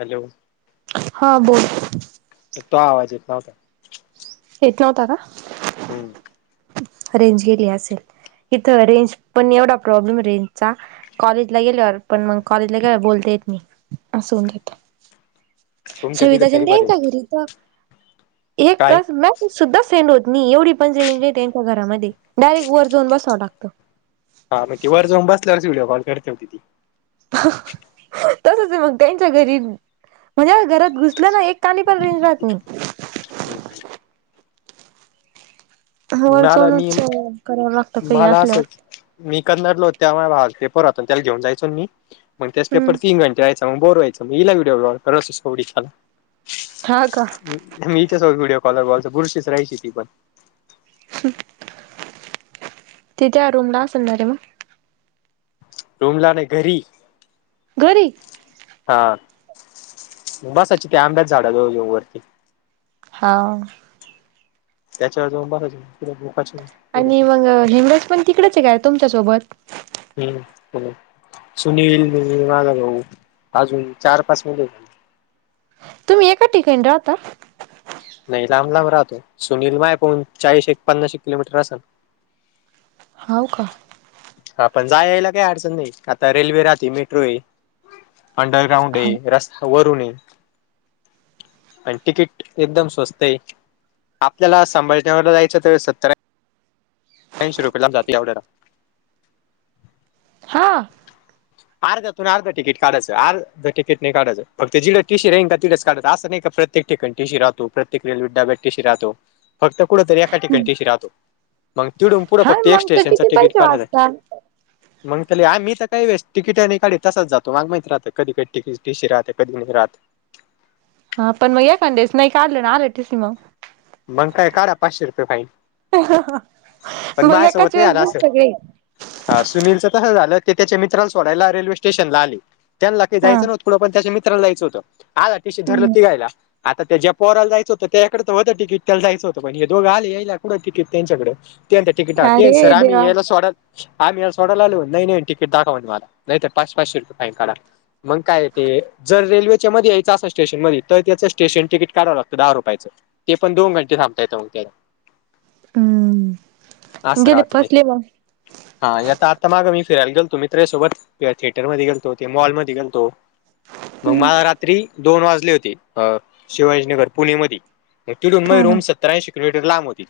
Hello हां बोलं. तो आवांज येतं नव्हतां. येतं नव्हतां कां?. हम्म. रेंज गेली असेल इथं रेंज पण एवढा प्रॉब्लेमए रेंजचा. कॉलेजला गेल्यावर पण मंग कॉलेजला गेल्यावर बोलता येत नाही असुन देत. तुमच्या तिथे तरी सविताच्यांंद बरे देईन्ना गुरु प एक काय का?. मॅसेज सुद्धा सेंड होत नाही, एवढी पण रेंज त्यांच्या घरामध्ये डायरेक्ट वर जाऊन बसावं लागतं. हां म ते वर जाऊन बसल्यावर व्हिडिओ कॉल करत होती ती. तसचं मंग त्यांच्या घरी. म्हणजे घरात घुसलं ना एक कांडी पण रेंज राहत नाही. [unintelligible] हो मला मी जाऊनच करावं लाग मला असंच मी करणार नव्हते तेव्हा रा पेपर होता त्याला घेऊन जायचो मी म त्यास हम्म. पेपर तीन घंटे रायचा मग बोर व्हायचा मी इला व्हिडीओ लावायचा रससवडीखाल हा का? मी इच्या सोबत व्हिडिओ कॉल लावायचा बुरशीच राहायची ती पण. हं तिथं रून्ना असेन असेल ना म. रुमलानाई घरी घरी?. हां बसयाची त्या आंब्याच्या झाडाजवळ जाऊ वरती. हां. त्याच्यावर जाऊन बसाची तिकडं झोपाची. आणि मंग हेमराज पण तिकडेचाय काय तुमच्यासोबत?. हम्म ह सुनील म माझा भाऊ अजून चार पाच मुले हेत तुमी एका ठिकाणी राहता?. नाही लांब लांब राहतोय सुनील माया पवून चाळीश एक पन्नाशेक किलोमीटर असल. हाऊ का?. हा पण जाययायला काही अडचण नाही, आता रेल्वे राहती मेट्रो हेय. अंडरग्राउंडए हा रस्ता वरूनए. आन टिकीट एकदम स्वस्तए. आपल्याला संभाजीनगरला जायचं त सत्तर ऐ ऐंशी रुपयेला जाती येवड्याला. हां. अर्धातुन अर्धा तिकिट काढयाचं अर्ध तिकीट नाही काढायाच ते जि टीशी का तिच काढायचं की असं नाही का प्रत्ये ठिकठिकाणी टिशी राहतो, प्रत्येक रेल्वे टब्यात टिशी राहतो, फक्त कुठंतरी एका ठिकाणी टिशी राहतो. मग तिडून पुढं हा फक्त एक मग तर स्टेशनच किती तिकीट पैसे काढायचाय वाचता मग तेल आमी ते काही वेस्ट तिकिटा आणि काढ तसाच जातो माग माहित राहत कधी कधीतीकीट टशी राहते कधी नाही राहत. हा पण म एकांद्या देस नाही काढले ना आले टीशी म मगकाय काढा पाचशे रुपये फाईन. पण म माझ्यासोबत एकाच नाही वेस झालं दे असं. सगळे हा सुनीलचं तसं झालं, ते तेच्या मित्राला सोडायला रेल्वे स्टेशनला आले, त्यांनला काय हा जायचं नव्हतं. पुढं पण त्याच्या मित्राला यायचं होतं आला टीशी धरलं हम्म तिघायला. आता त्या ज्या पोराला जायचं होतं त्याच्याकडें तर होतं तिकीट त्याला जायचं होतं पण हे दोघं आले यायला कुठं तिकीट त्यांच्याकडे. ते तिकट ते अरे सर देवा आम्हीलायायला सोडत आम्ही सोडायला आलो नाही नाही तिकीट दाखवण मला नाहीतर पाच पाचशे फाईन काढा. मग काय ते जर रेल्वेच्या मध्ये यायचं असं स्टेशन मध्ये तर त्याच स्टेशन तिकीट काढावं लागतं दहा रुपयाचं ते पण दोन घंटे थांबता येतं म ते हम. अस राहत ते. हा आता आता माग मी फिरायला गेलतो मी मित्रासोबत किंवा थिएटरमध्ये गेलतो ते मॉलमध्ये गेलतो. मग हम्म मला रात्री दोन वाजले होते अ शिवाजीनगर पुणे मधी मग ती हा हा रूम. सत्तर ऐंशी किलोमीटर लांब होती.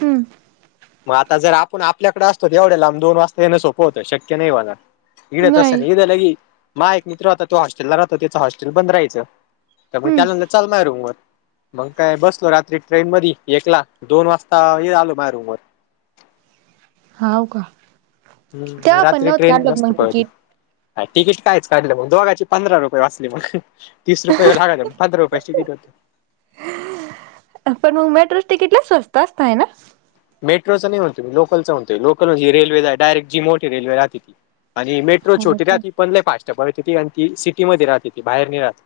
हम्म. मग आता जर आपण आपल्याकडे असतो. एवढ्या लांब दोन वाजता येणं सोप होत. शक्य नाही माझा इकड तसं नाही. इकड लगी एक मित्र होता तो हॉस्टेलला राहतो त्याच हॉस्टेल बंद राहायचं. त्यामुळे हम्म त्याला न चाल रुमवर मग काय बसलो रात्री ट्रेन मध्ये एकला दोन वाजता आलो. माय रूम वर. हो का. हम्म तेव्हा पण रात्री नव्हत ट्रेन काढलं का जास्त मग पळते. तिकीट ह तिकीट कायच काढलं मग दोघाची पंधरा रुपये वाचली मग. तीस रुपये लागले पंधरा रुपये. होते. पण मग मेट्रो तिकीटला स्वस्त असत आहे ना. मेट्रो चा नाही म्हणतो मी लोकलचा म्हणतो लोकल हि रेल्वे डयरेक्टी जी मोठी रेल्वे राहते ती. आणि मेट्रो हो छोटी का राहती पण लय फास्ट पळते ते. आणि ती सिटी मध्ये राहत ती बाहेर नाही राहत.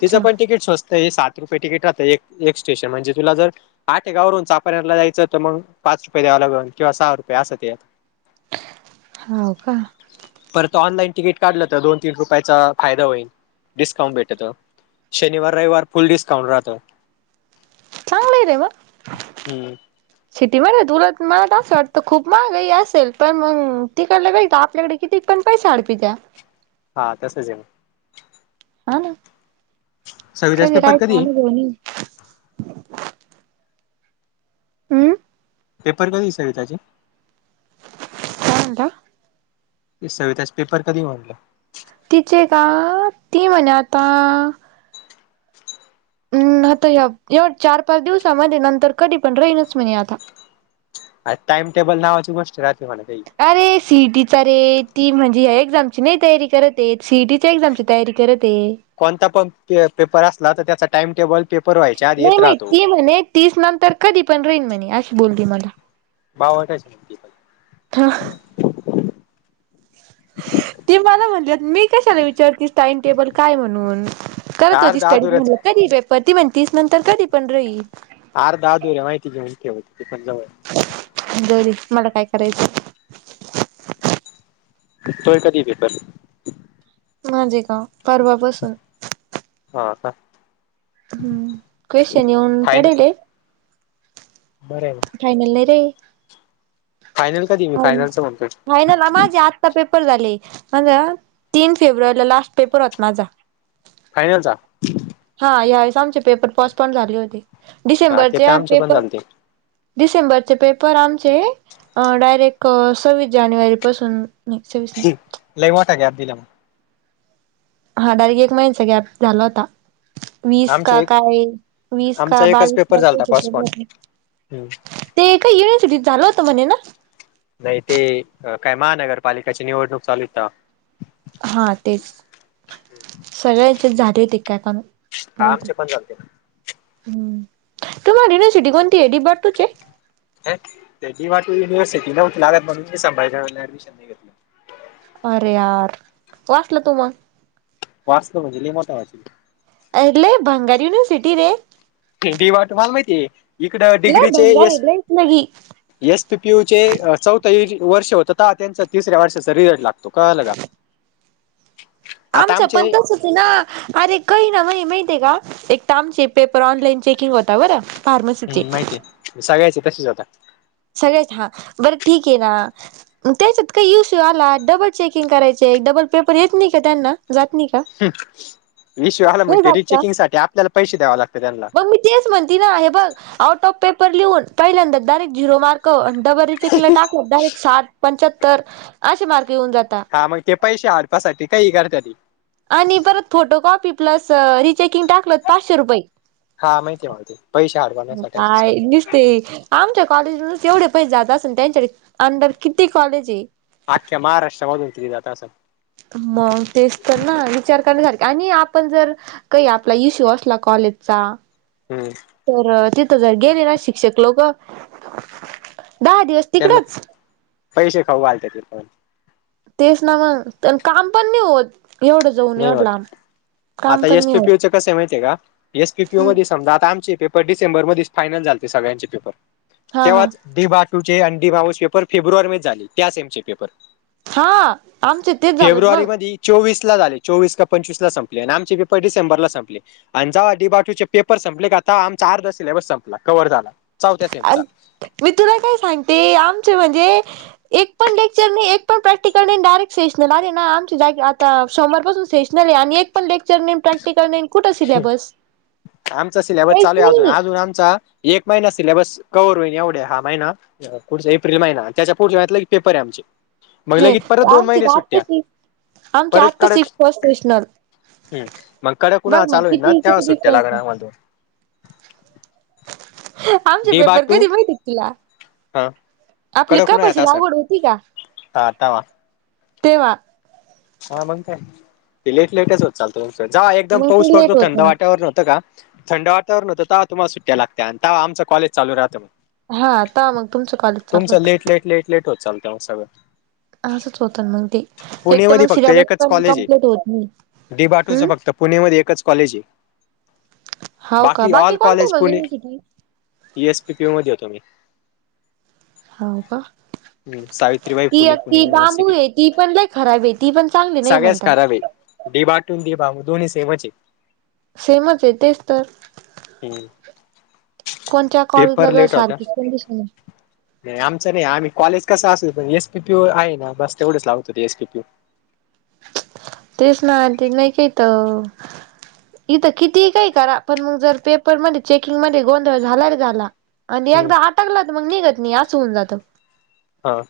तिच पण तिकीट स्वस्त हे सात रुपये तिकीट राहतं. एक स्टेशन म्हणजे तुला जर आठेगाव वरून चापेरला जायचं तर मग पाच रुपये द्याव लागेल किंवा सहा रुपये असं ते. हो का. परत ऑनलाईन तिकीट काढलं तर, दोन - तीन रुपयाचा फायदा होईल. डिस्काउंट भेटत. शनिवार- रविवार फुल डिस्काउंट राहतो. चांगलं आहे रे मग. सीटीमध्ये तुला मलातर असं वाटतं खूप महागाई असेल. पण मग तिकडलं नाही काय आपल्याकडे किती पण पैसा हडपी त्या. हा तसच आहे मग. हा ना. सविताचे कधी पेपर राहायचं आहे? अनुभव नाही आहे. हम. पेपर कधी सवीताचे? यंदा. ते सविताच पेपर कधी म्हनलं? तिचे का. ती म्हेणे आता हम् आता एवढ चार- पाच दिवसामध्ये नंतर कधी पण राहीनच म्हणे आता. आन टाइम टेबल नावाच गोष्ट राहत नाही वाटत ही. अरे सीईटीचा रे ती म्हणजे या एक्झामची नाही तयारी करत येत सिईटीच्या एक्झामची तयारी करत आहे. कोणता पण प पेपर असला तर त्याचा टाइमटेबल पेपर व्हायच्या आधी नाही येत माहित राहतो. ती म्हणे तीस नंतर कधी पण राहील म्हणे अशी बोलली मला ती. बावळट आहेस का? का? ते मला म्हणले मी कशाला विचारु टाइम टेबल काय आहे म्हणून, करत होती अर्धा स्टडी. अधुराच म्हणून कधी पेपर ती म्हणती तीस नंतर कधी पण राहील. आर दहा दिवस माहितीे आहे का स्टडी पेपर चालू आहेत. जाऊ दे. मला काय करायचं. तोय कधी पेपर. माझे का परवापासून. हो का... हम्म क्वेशन येऊन पडे ये. बरहे मग. फायनल नाही रे फायनल कधी मी आयला फायनलचं म्हणतोय. फायनल आ हे माझी आज. ता पेपर झाले म्माझा तीन फेब्रुवारीला लास्ट पेपर होत माझा. फायनल झा. हा या वेेळेस आमचे पेपर पॉस्ट पॉड झाले होते हा ते तर डिसेंबरचे आमचे पण पेपर. झालते. डिसेंबरचे पेपर आमचे. डायरेक्ट सव्वीस जानेवारी पासून नाही सव्वीस नाही. लई मोठा गॅप दिला. हाडायरेक एक महिण्याचा गॅप झाला होता. वीस का आमचे एक काय वीस का आमचा एकच बावीस पेपर झालता पोस्टपोंड. काय. हम्म. ते काय युनसिटी झालं होतं म्हणे ना. नाही ते काय महानगरपालिकेची निवडणूक चालू होती तवा. हा तेच सगळ्याचे झाले होते काय कानु. हा आमचे पण झालते. हम्म तुम्हाला युनिव्हर्सिटी कोणती आहे डी बटूची हे. ह तेी युिव्हर्सिटी नव्हती लागत म्हणूनी ऍडमिशन नाही घेतल. अरे यार वाचला तू मग. वाचलो म्हणजे लयमोठा वाटलो. ले भंगार युनिवर्सिटी रे. डी वाट मला माहिती हे इकडं लय डिग्रीचे भंगार येस. आहे लयच लगी एस पीपीयू चे चौथ वर्ष होत तवा त्यांचा तिसऱ्या वर्षचा रिझल्ट लागला. तो कळालं का. आता आमचं आमचे पणतसच. हि ना अरे काही ना माई माहित आहे का एक त आमचे पेपर ऑनलाईन चेकिंग होता बरं फार्मसीचे हम् माहितीय सगळ्याचे तसेच होतात. सगळेच हां बरं ठीक आहे ना. त्याच्यात काय युसू आला डबल चेकिंग करायचे डबल पेपर येत नाही का त्यांना जात नाही का. युशू आला नाही माहिती जात का रिचेकिंग साठी आपल्याला पैसे द्याव लागत त्यांना. मग मी तेच म्हणती ना हे बघ आउट ऑफ पेपर लिहून पहिल्यांदा ङायरेक्ट झिरो मार्क. डबलरीचेक ला टाकत डायरेक्ट साठ पंच्याहत्तर असे मार्क येऊन जाता. हा मग ते पैसे हडपासाठी काही करतात. आणि परत फोटोकॉपी प्लस रिचेकिंग टाकलं पाचशे रुपये. हा माहितीय [unintelligible] मला ते पैसे हडपण्यासाठी असंच काय करतात. दिसते, आमच्या कॉलेजच तेवढे पैसे जातात ना त्यांच्या अंडर किती कॉलेज आहे, आख््या महाराष्ट्राधून की ती जात असंण मग तेच तर ना विचार करण्यासारखे आणि आपण जर. काही आपला इशू असला कॉलेजचा हम्म, तर तिथं जर गेले ना शिक्षक लोक दहा दिवस त्यांना तिकडच पैसे खाऊ घालतात तिथं. तेच ना मग काम पण नाही होत एवढंच नाही होत आता एस पी पी होत यू चा कसं आहे माहितीय का एस पी पी यू च्या हम्म मध्ये समजा आता आमचे पेप पर डिसेंबर मध्ये फायनल झालते सगळ्यांचे पेपर हा हा तेव्हाच डी बा टू चे आणि डी बाऊस पेपर फेब्रुवारी मध्ये झाले त्यास आहे आमचे पेपर. हा आमच तेच झालंन मग. चोवीसला झाले चोवीस का पंचवीस ला संपले आणि आमचे पेपर डिसेंबरला संपले. आणि जावा डी बाटू चे पेपर संपले का आता आमचा अर्धा सिलेबस संपला कव्हर झाला चौथ्या सेमचा. मी तुला काय सांगते आमचे म्हणजे एक पण लेक्चर नाही एक पण प्रॅक्टिकल नाही डायरेक्ट सेशनल आले ना आमची जागे आता सोमवार पासून सेश नल आहे आणि एक पण लेक्चर नाही प्रॅक् क्टिकल नाही कुठं सिलेबस आमचा सिलेबस काहीच चालू आहे अजून नाही अजून आमचा एक महिना सिलेबस कवर होईन एवढ्या हा महिना पुढचा एप्रिल महिना त्याच्या पुढचे महिन्यातले पेपर आहे आमचे. मग हे लगेच परत दोन आमची महिने सुट्टया. आत्ताशी आमची परत आत्ताशी काढत फर्स्ट सेशनल हम्म मंग कडक बघ पुन्हा चालू होईन ना किती तेव्हा किती सुट्या डिफरन्स लागणार आहे मधून. आमचे डे पेपर बाटू कधी माहिती आहेत तुला? हा. आपली कडक उन्हाळ्यात कपाशी असन लावड होती का हा तवा तेव्हा. हा मंग काय ते लेट लेटच होत चालतो [unintelligible] जेव्हा एकदम मग ते पाऊस पडतो लेट होत थंड ना वातावरण होतं का थंड वातावरण होतं तुम्हाला सुट्टया लागतं आणि तेव्हा आमचा कॉलेज चालू राहतं मंग. हा आता मग तुमचं कॉलेज तुमच चालू लेट होतं लेट लेट लेट होत चालत मग सगळं. असंच होतं मंग ते एक तर पुणेमध्ये मंग फक्त सिलेबस एकच पण कॉलेज आहे कंप्लीट होत नाही डी बाटूचं हम्म. फक्त पुणेमध्ये एकच कॉलेज आहे हाव का बाकी ऑल कोणत्या कॉलेज मग Pune university S P P U मध्ये येतो मी. हाव का हम्म सावित्रीबाई ती फुले एक पुणे ती बांबू युनिवर्सिटी. आहे ती पण लय खराब आहे. ती पण चांग सगळ्याच खराब आहे डी बा टू न डी बा दोन्ही सेमच आहे. सेमच आहे तेच तर. आहे हम्म कोणच्या कॉलेजला पेपर तर लेट होता सारखीच कंडिशन आहे. नाही आमचं नाही आम्ही कॉलेज कसं असेल पण एस पी पी यू आहे ना बस तेवढंच लावतो ते एस पी पी यू. तेच ना आणि ते नाही काहीतर. इथं किती काही करा पण मंग जर पेपर मध्ये चेकिंग मध्ये गोंधळ झाला रे झाला आणि हम्म एकदा अटकला तर मंग निघत नाही अस होऊन जातं. हा.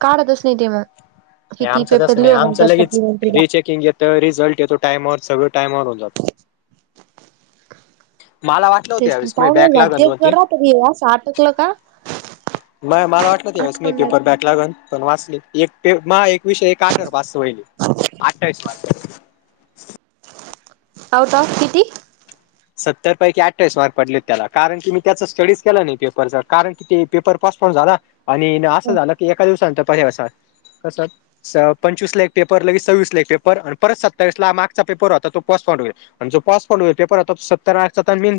काढतच नाही ते मंग किती ही आमचं पेपर तसं नाही लिहू आमचं नंतर सब लगेच रिचेकिंग येतं रिझल्ट येतो टाइमावर सगळं टायमावर होऊन जातो. मालावा तेच ना म [unintelligible] झालते जरा तरी ये असं अटकलं का? मया मला वाटलं त्यावेळेस मी अटकून पेपर बॅक जायच लागन पण वाचली एकटे माय एक विषय एक काटर बास होयली अठ्ठावीस मार्क. आउट ऑफ किती? सत्तर पैकी अठवीस मार्क पडले त्याला कारण की मी त्याचा स्टडीज केलं नाही पेपरचा कारण कि ते पेपर पोस्टपोंड झाला आणि हिने असं झाला की एका दिवसानंतर [unintelligible] कसं स पंचवीसला एक पेपर, लगे सव्वीसला एक पेपर आणि परत सत्तावीसला मागचा पेपर होता तो पोस्पॉन्ड होईल. [unintelligible] मेन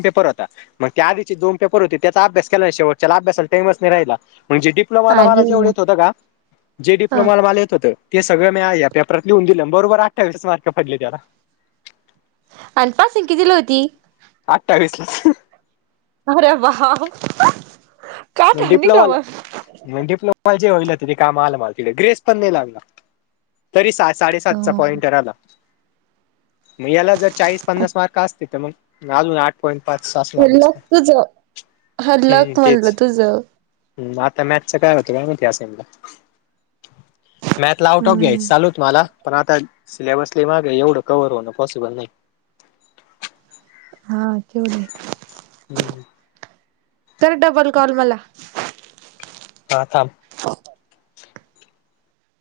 पेपर होता. मग ते आधीचे दोन पेपर होते, त्याचा अभ्यास केला. शेवटच्याला अभ्यासाला टाईमच नाही राहिला. म्हणजे, डी डिप्लोमाला मला अरे जेवढं येत होतं का, जे हा डिप्लोमाला मला येत होतं ते सगळं मी या पेपरात लिह दिलं. बरोबर अठावीसच मार्क पडले त्याला. अन पासिंग कितीली होती? अठ्ठवीसला! अरे वावं! डिप्लोमाला [unintelligible] मग डि होईल [unintelligible] काम आलं मला तिथे ग्रेस पण नाही लागला. तरी सहा साडेसातचा पॉइंट आहे ना आता. मग याला जर चाळीस पन्नास मार्क असते तर मग, अजून आठ पॉईंट पाच सासला मग लक नसता, तुझ हा हम्म, लक तेच! [unintelligible] हम्! आता मॅक्सचं काय होतं,, काय माहिती [unintelligible] मॅथ ला आउट ऑफ हम्म घ्यायच चाललं होतं मला, पण आता सिलेबस लय वाढलं, एवढं कव्हवर होणं पॉसिबल नाही. हा केवढी आहे. हम्म! कर डबल कॉल मला! हा! थांब [unintelligible]